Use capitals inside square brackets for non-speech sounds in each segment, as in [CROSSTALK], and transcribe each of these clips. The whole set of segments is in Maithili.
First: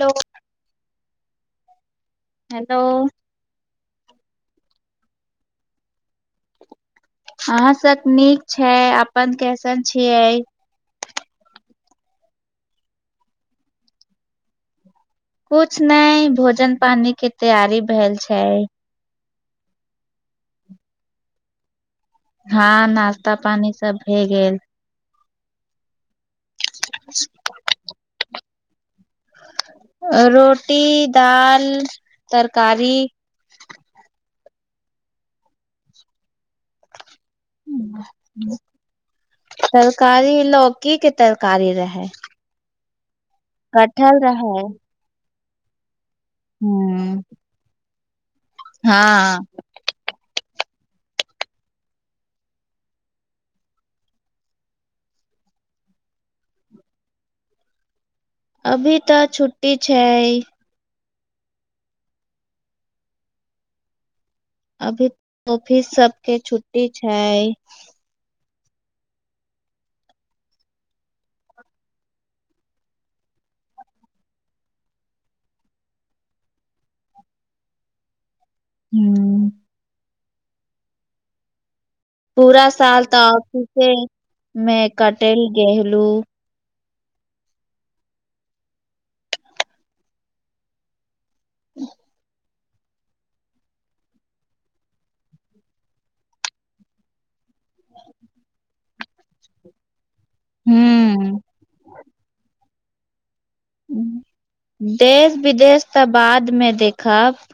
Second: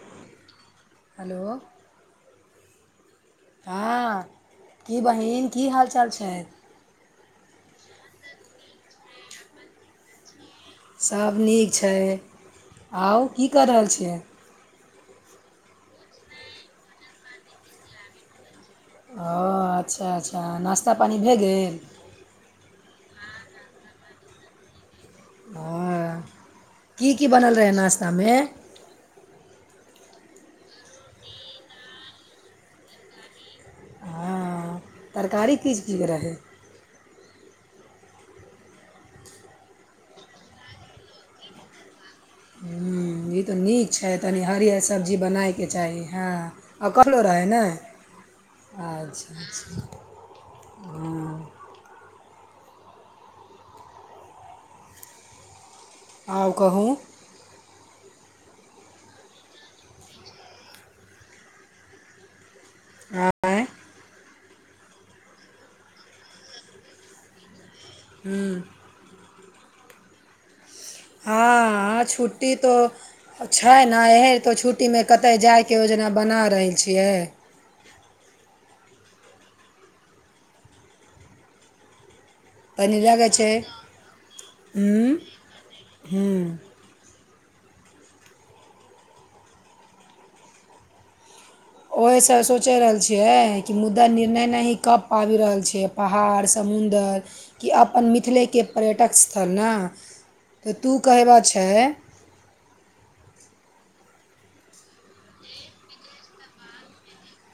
लो हेलो हेलो हँ की बहिन की हाल चाल छै हां सब नीक छै अपन कैसन छियै सब नीक छै आउ की कऽ रहल छियै कुछ नय भोजन पानी के तैयारी भेल छै ओ अच्छा अच्छा नास्ता पानी भए गेल हँ नास्ता पानी सब भए गेल हं की की बनल रहय नास्ता में रोटी दाल तरकारी हँ तरकारी की जके रहै तरकारी लौकी के तरकारी रहय हँ ई तऽ नीक छै तनि रहे हरियस सब्जी बनायके चाही हँ आ कमलो ह रहै ने आच्छा हँ अच्छा हँ आउ कहू अभी तऽ छुट्टी छै आँय अभी ऑफिस सबके छुट्टी छै हूँ हँ अ छुट्टी तो छै न ए तऽ छुट्टी में कतहु जाइके योजना बना रहल छियै हूँ पूरा तनी साल तऽ लगै छै ऑफिसे में हूँ कटल गेहलू हूँ ओहेसँ सोच रहल छियै कि मुद्दा निर्णय नहि कऽ पाबि रहल छियै पहाड़ समुन्दर कि अपन मिथिलेके पर्यटक स्थल न तऽ तू कहयबा हूँ छै देश विदेश तऽ बाद में देखब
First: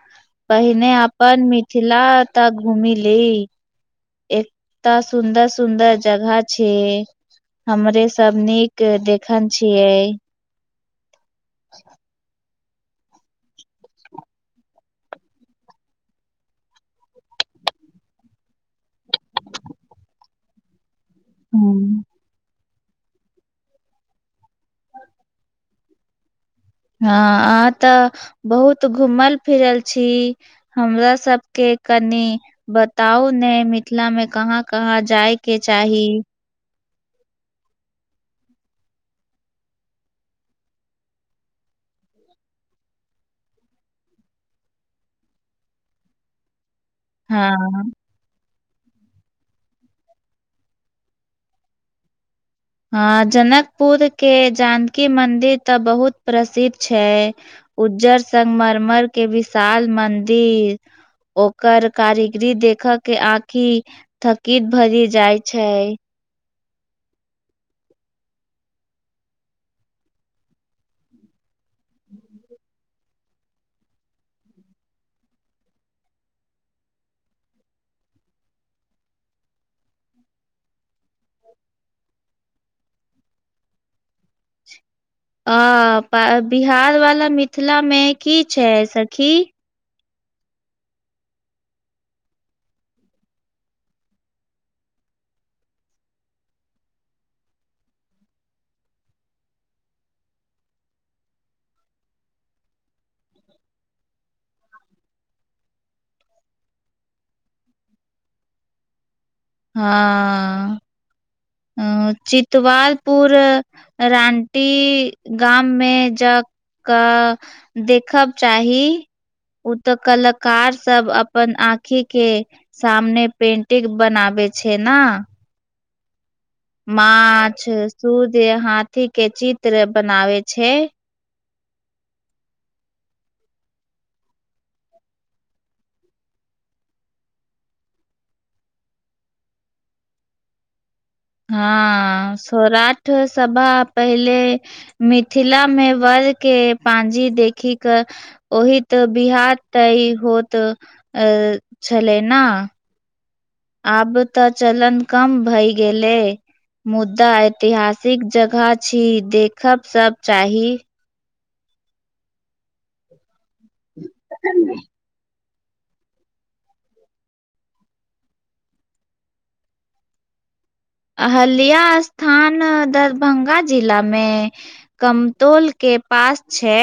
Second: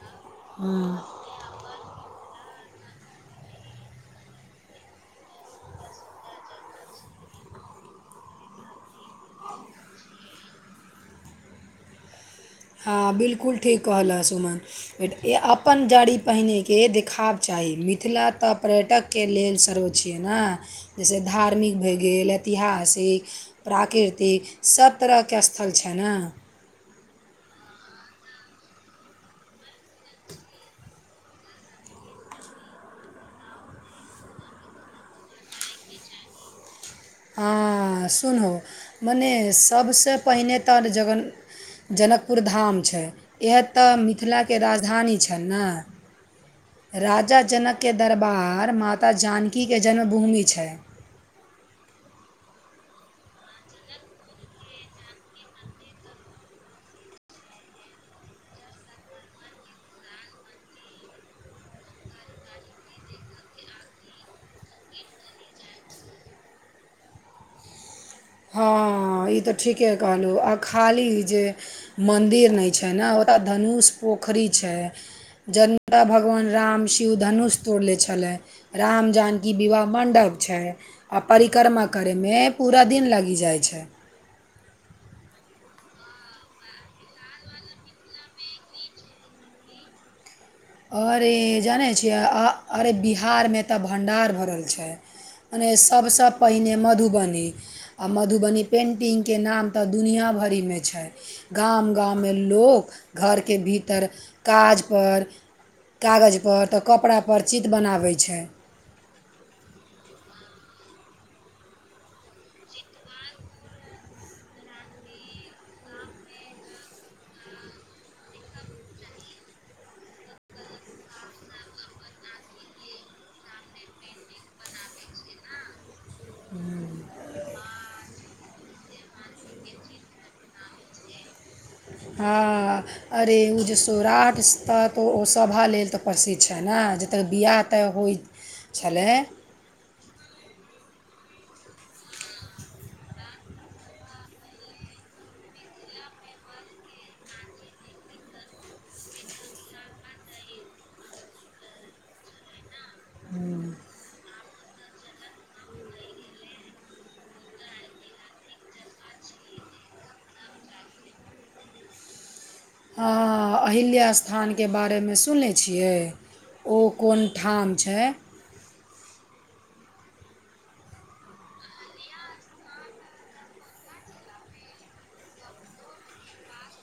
हँ पहिने अपन मिथिला तऽ घूमी ली एकतँ सुन्दर सुन्दर जगह छै हमरे सब नीक देखन छियै हँ बिल्कुल ठीक कहलअ सुमन अपन जड़ी पहिनेके देखाव चाही मिथिला तऽ पर्यटक के लेल शरो छियइ ना जैसे धार्मिक भै हूँ गेल ऐतिहासिक प्राकृतिक सब तरहके स्थल छ न हँ आहाँ तऽ बहुत घूमल फिरल छी हमरा सबके कनि बताउ ने मिथिला में कहाँ कहाँ जाय के चाही हँ सुनहो मने सभसँ पहिने तऽ जगन जनकपुर धाम छै इएह तऽ मिथिलाके राजधानी छन न राजा हँ जनकके दरबार माता जानकीके जन्मभूमि छै हं जनकपुर के जानकी मंदिर तऽ बहुत प्रसिद्ध छै उज्जर संगमरमर के विशाल मन्दिर ओकर कारीगरी देख के आंखि थकित भरी जाय छै हँ ई तऽ ठीके कहलहुँ आ खाली जे मन्दिर नइ छै छै न ओत धनुष पोखरी छै जनता भगवान राम शिव धनुष तोड़ले छलय रामजानकी विवाह मंडप छै आ परिक्रमा करे में पूरा दिन लगे ई जाइ छै अं बिहार वाला मिथिला में की छै सखी अरे जानै छियै अ अरे बिहारमें तऽ भण्डार भरल छै मने सबसँ पहिने मधुबनी आ मधुबनी पेन्टिंग के नाम तऽ दुनिआँ भरिमे छै गाम गाममें लोक घरके भीतर काजपर कागजपर तऽ कपड़ापर चित्र बनाबै छै हँ हँ चितवालपुर रानटी गाममें ज क देखब चाही ओ तऽ कलाकार सब अपन आँखि के सामने पेटिंग बनाबे छे ना माछ सुद हाथी के चित्र बनावे छै हँ अरे उ जे सौराठ तऽ तऽ ओ सभा लेल तऽ प्रसिद्ध छै ने जतय बियाह तऽ होय छलै हँ सौराठ सभा पहिले मिथिला में वर के पाँजी देखी कऽ ओहि तऽ बिहार त ई होत छले ना हूँ आब तऽ चलन कम भई गेलय मुद्दा ऐतिहासिक जगह छी देखब सब चाही हँ अहिल्या स्थानके बारेमें सुनने छियै ओ कोनठाम छै अहल्या स्थान दरभंगा जिला में कमतौल के पास छै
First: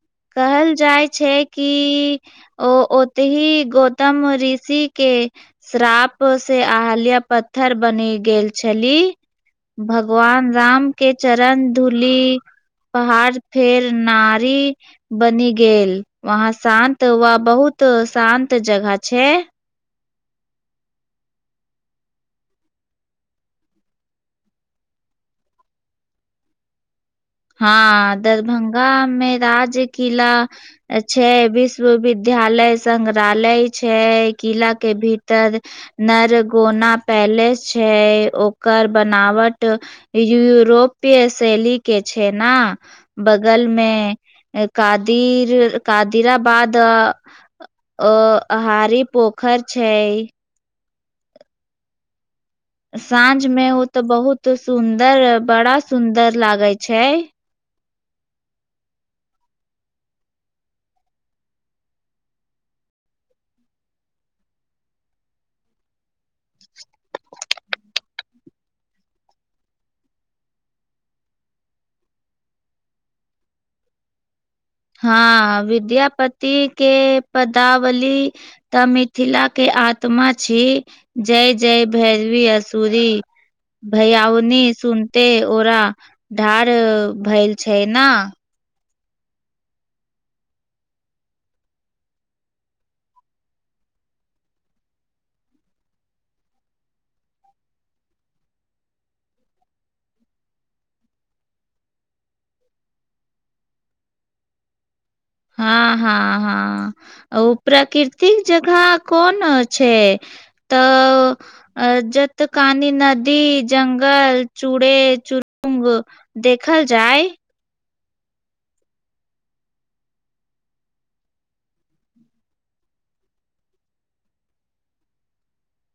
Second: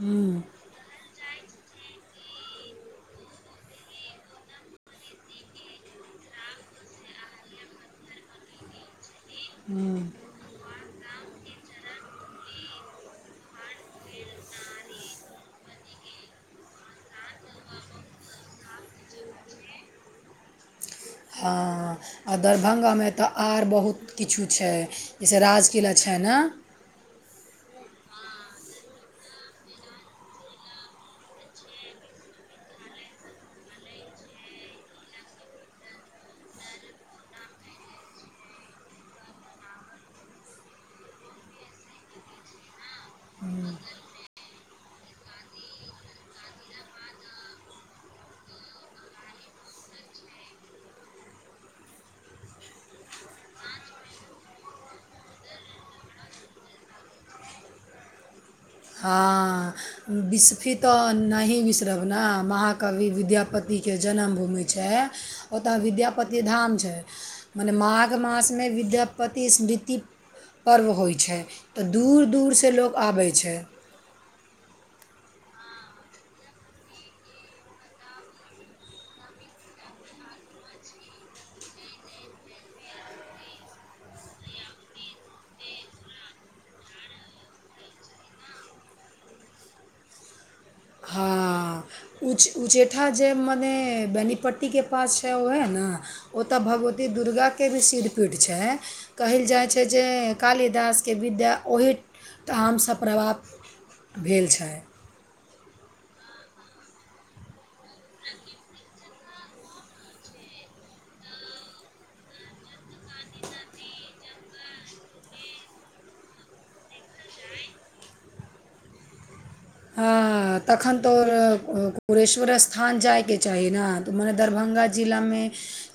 हूँ कहल जाय छै कि ओ ओतहि गौतम ऋषि के श्राप से आहल्या पत्थर बनि गेल छली भ हूँ भगवान राम के चरण धूली पहाड़ फेर नारी बनी गेल वहाँ शान्त व बहुत शान्त जगह छै हँ आ दरभंगा में तऽ आर बहुत किछु छै जैसे राजकिला छै न हँ दरभंगा में राजकिला छै विश्वविद्यालय संग्रहालय छै किला के भीतर नरगोना पैलेस छै ओकर बनावट यूरोपीय शैली के छै ने बगलमे कादिर कादिराबाद अ हारी पोखर छै साँझ में ओ तऽ बहुत सुंदर बड़ा सुंदर लागे छै हँ बिस्फी तऽ नहि बिसरब ने महाकवि विद्यापतिके जन्म भूमि छै ओतऽ विद्यापति धाम छै मने माघ मास में विद्यापति स्मृति पर्व होइ छै तऽ दूर दूरसँ लोग आबै छै हँ विद्यापति के पदावली तऽ मिथिला के आत्मा छी जय जय भैरवी असूरी भैयाउनी सुनते ओरा ढार भेल छै ना उच्च उचैठा जे मने बेनीपट्टीके पास छै ओहै न ओत भगवती दुर्गाके भी सिरपीट छै कहइल जाइ छै जे कालिदासके विद्या ओहीठामसँ प्राप्त भेल छै हँ आ ओ प्राकृर्तिक जगह कोन अ छै त जत तकानी नदी जंगल चूड़े चड़ुंग देखल जाइ हँ तखन तोर कुुरेश्वर स्थान जाइके चाही न त मने दरभंगा जिला मे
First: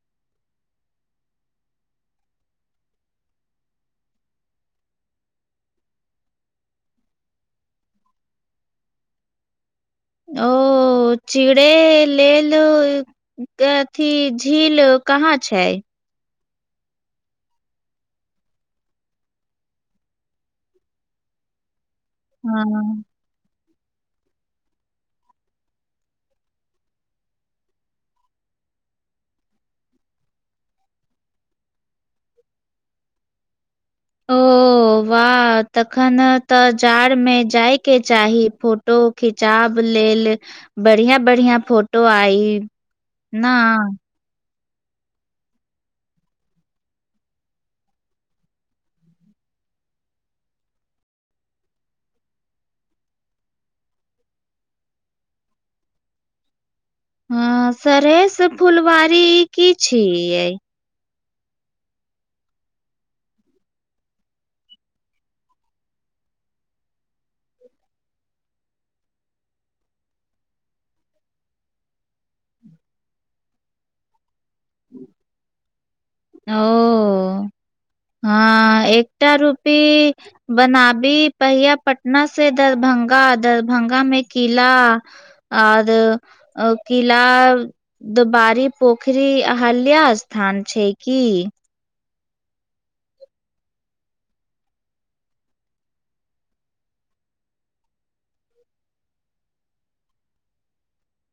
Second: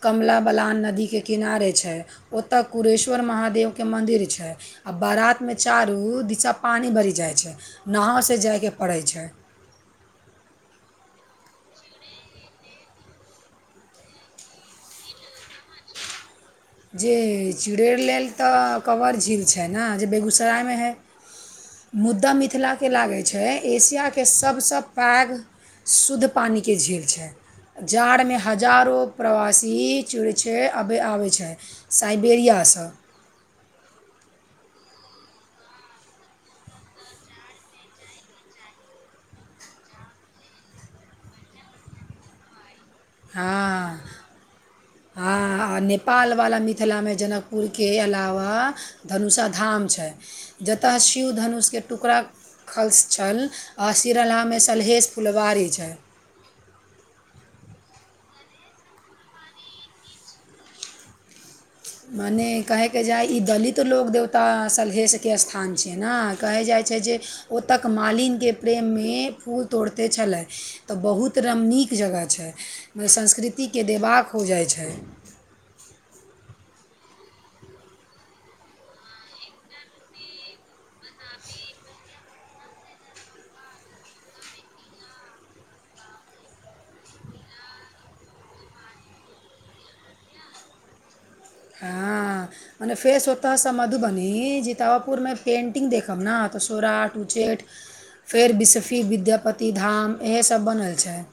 कमला बलान नदीके किनारे छैय ओतय कुरेश्वर महादेवके मन्दिर छैय आ बारात मे चारू दिशा पानि भरि जाइ छै नावसँ जायके पड़ै छै ओ चुड़े ले लो ग अथी झील कहाँ छैय जे चिड़ैर लेल तऽ कबर झील छै न जे बेगूसरायमे हइ [INAUDIBLE] मुद्दा मिथिला के हँ लागै छै एशियाके सबसँ पाघ शुद्ध पानिके झील छैय जाड़ मे हजारो प्रवासी चिड़ु छैय आबे छैय साइबेरिया सँ ओ वाह तखन त जाड़ मे जाय के चाही फोटो खिचाब लेल बढ़िया बढ़िया फोटो आई हँ ना हँ आ नेपाल वला मिथिलामे जनकपुरके अलावा धनुषा धाम छै जतय शिव धनुष के टुकड़ा खल्स छल आ सिरलामे सलहेश फुलवारी छैय ह सरहेस फुलवारी की छीयै मने कहैके जाइ ई दलित लोक देवता सलहेशके स्थान छै न कहल जाइत छै जे ओ तक मालिने प्रेम मे फूल तोड़ते छलय त बहुत रम नीक जगह छै म संस्कृतिके देबाक हो जाइ छैय ओ हँ एकटा रूपी बनाबी पहिआ पटना से दरभंगा दरभंगा मे किला आर किला दबारी पोखरी हल्या स्थान छै की हँ मने फेस होत है से मधुबनी जितावापुरमे पेन्टिंग देखब न त सौराठ उच्चैठ फेर बिसफी विद्यापति धाम इएहे सब बनल छैय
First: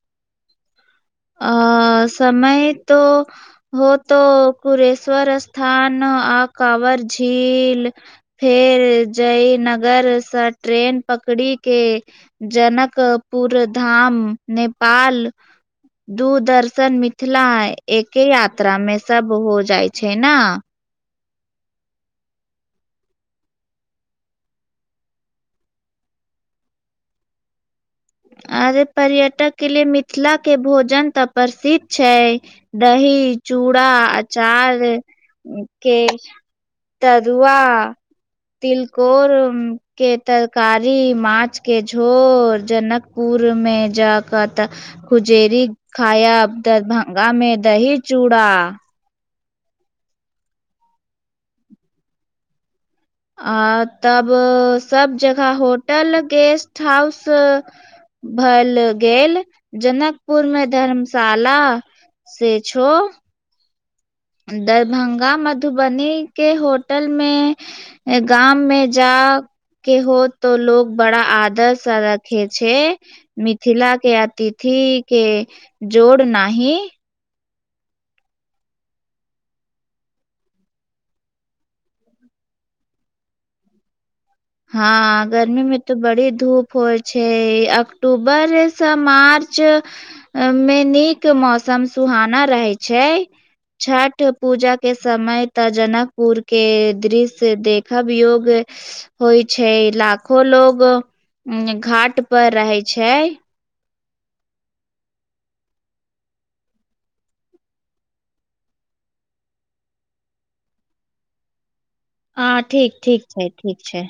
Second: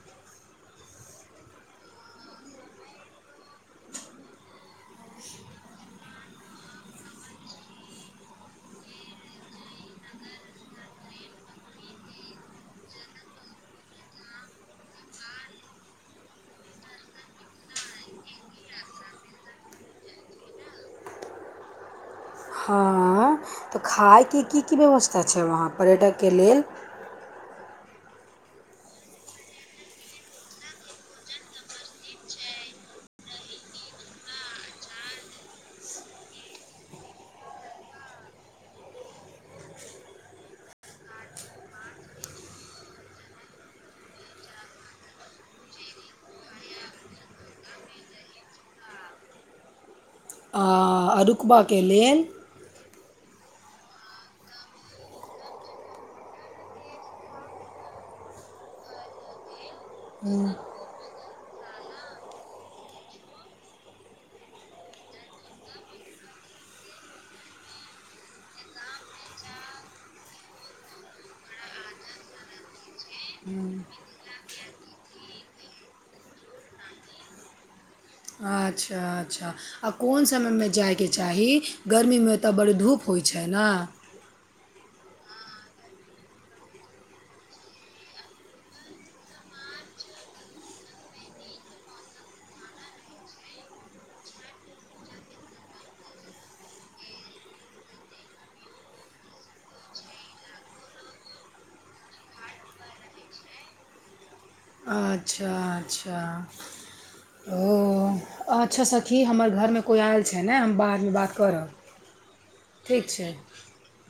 आ समय तो हो तो कुरेश्वर अस्थान न आ काँवर झील फेर जयनगरसँ ट्रेन पकड़ि के जनकपुर धाम नेपाल दूरदर्शन मिथिला एके यात्रा मे सब हो जाइ छै न हँ त खायके की की व्यवस्था छै वहाँ पर्यटक के लेल अरे पर्यटक के लिए मिथिला के भोजन त प्रसिद्ध छैय दही चूड़ा अचार के तरूआ तिलकोर के तरकारी माछ के झोर जनक पुरमे जाक त खुजेरी खायब दरभंगा मे दही चूड़ा आ अरुकबाके लेल आ तब सब जगह होटल गेस्ट हाउस भैल गेल जनकपुर हम्म, मे धर्मशाला से छो दरभंगा मधुबनी के होटल मे गाम मे जाऊ के हो त लोग बड़ा आदर स रखे छै मिथिला के अतिथि के जोड़ नहि अच्छा अच्छा आ कोन समयमे जायके चाही गर्मीमे तय बड़ धूप होइत छै न हँ गर्मी मे तऽ बड़ी धूप होइ छै अक्टूबरसँ मार्च मे नीक मौसम सुहाना रहै छै छठ पूजा के समय तऽ जनकपुर के दृश्य देख अब योग ऐछ होइ छै लाखो लोग घाट पर रहै छै अच्छा अच्छा ओ अच्छा सखी हमर घरमे कोइ आयल छै ने हम बादमे बात करब ह ठीक ठीक छै ठीक छै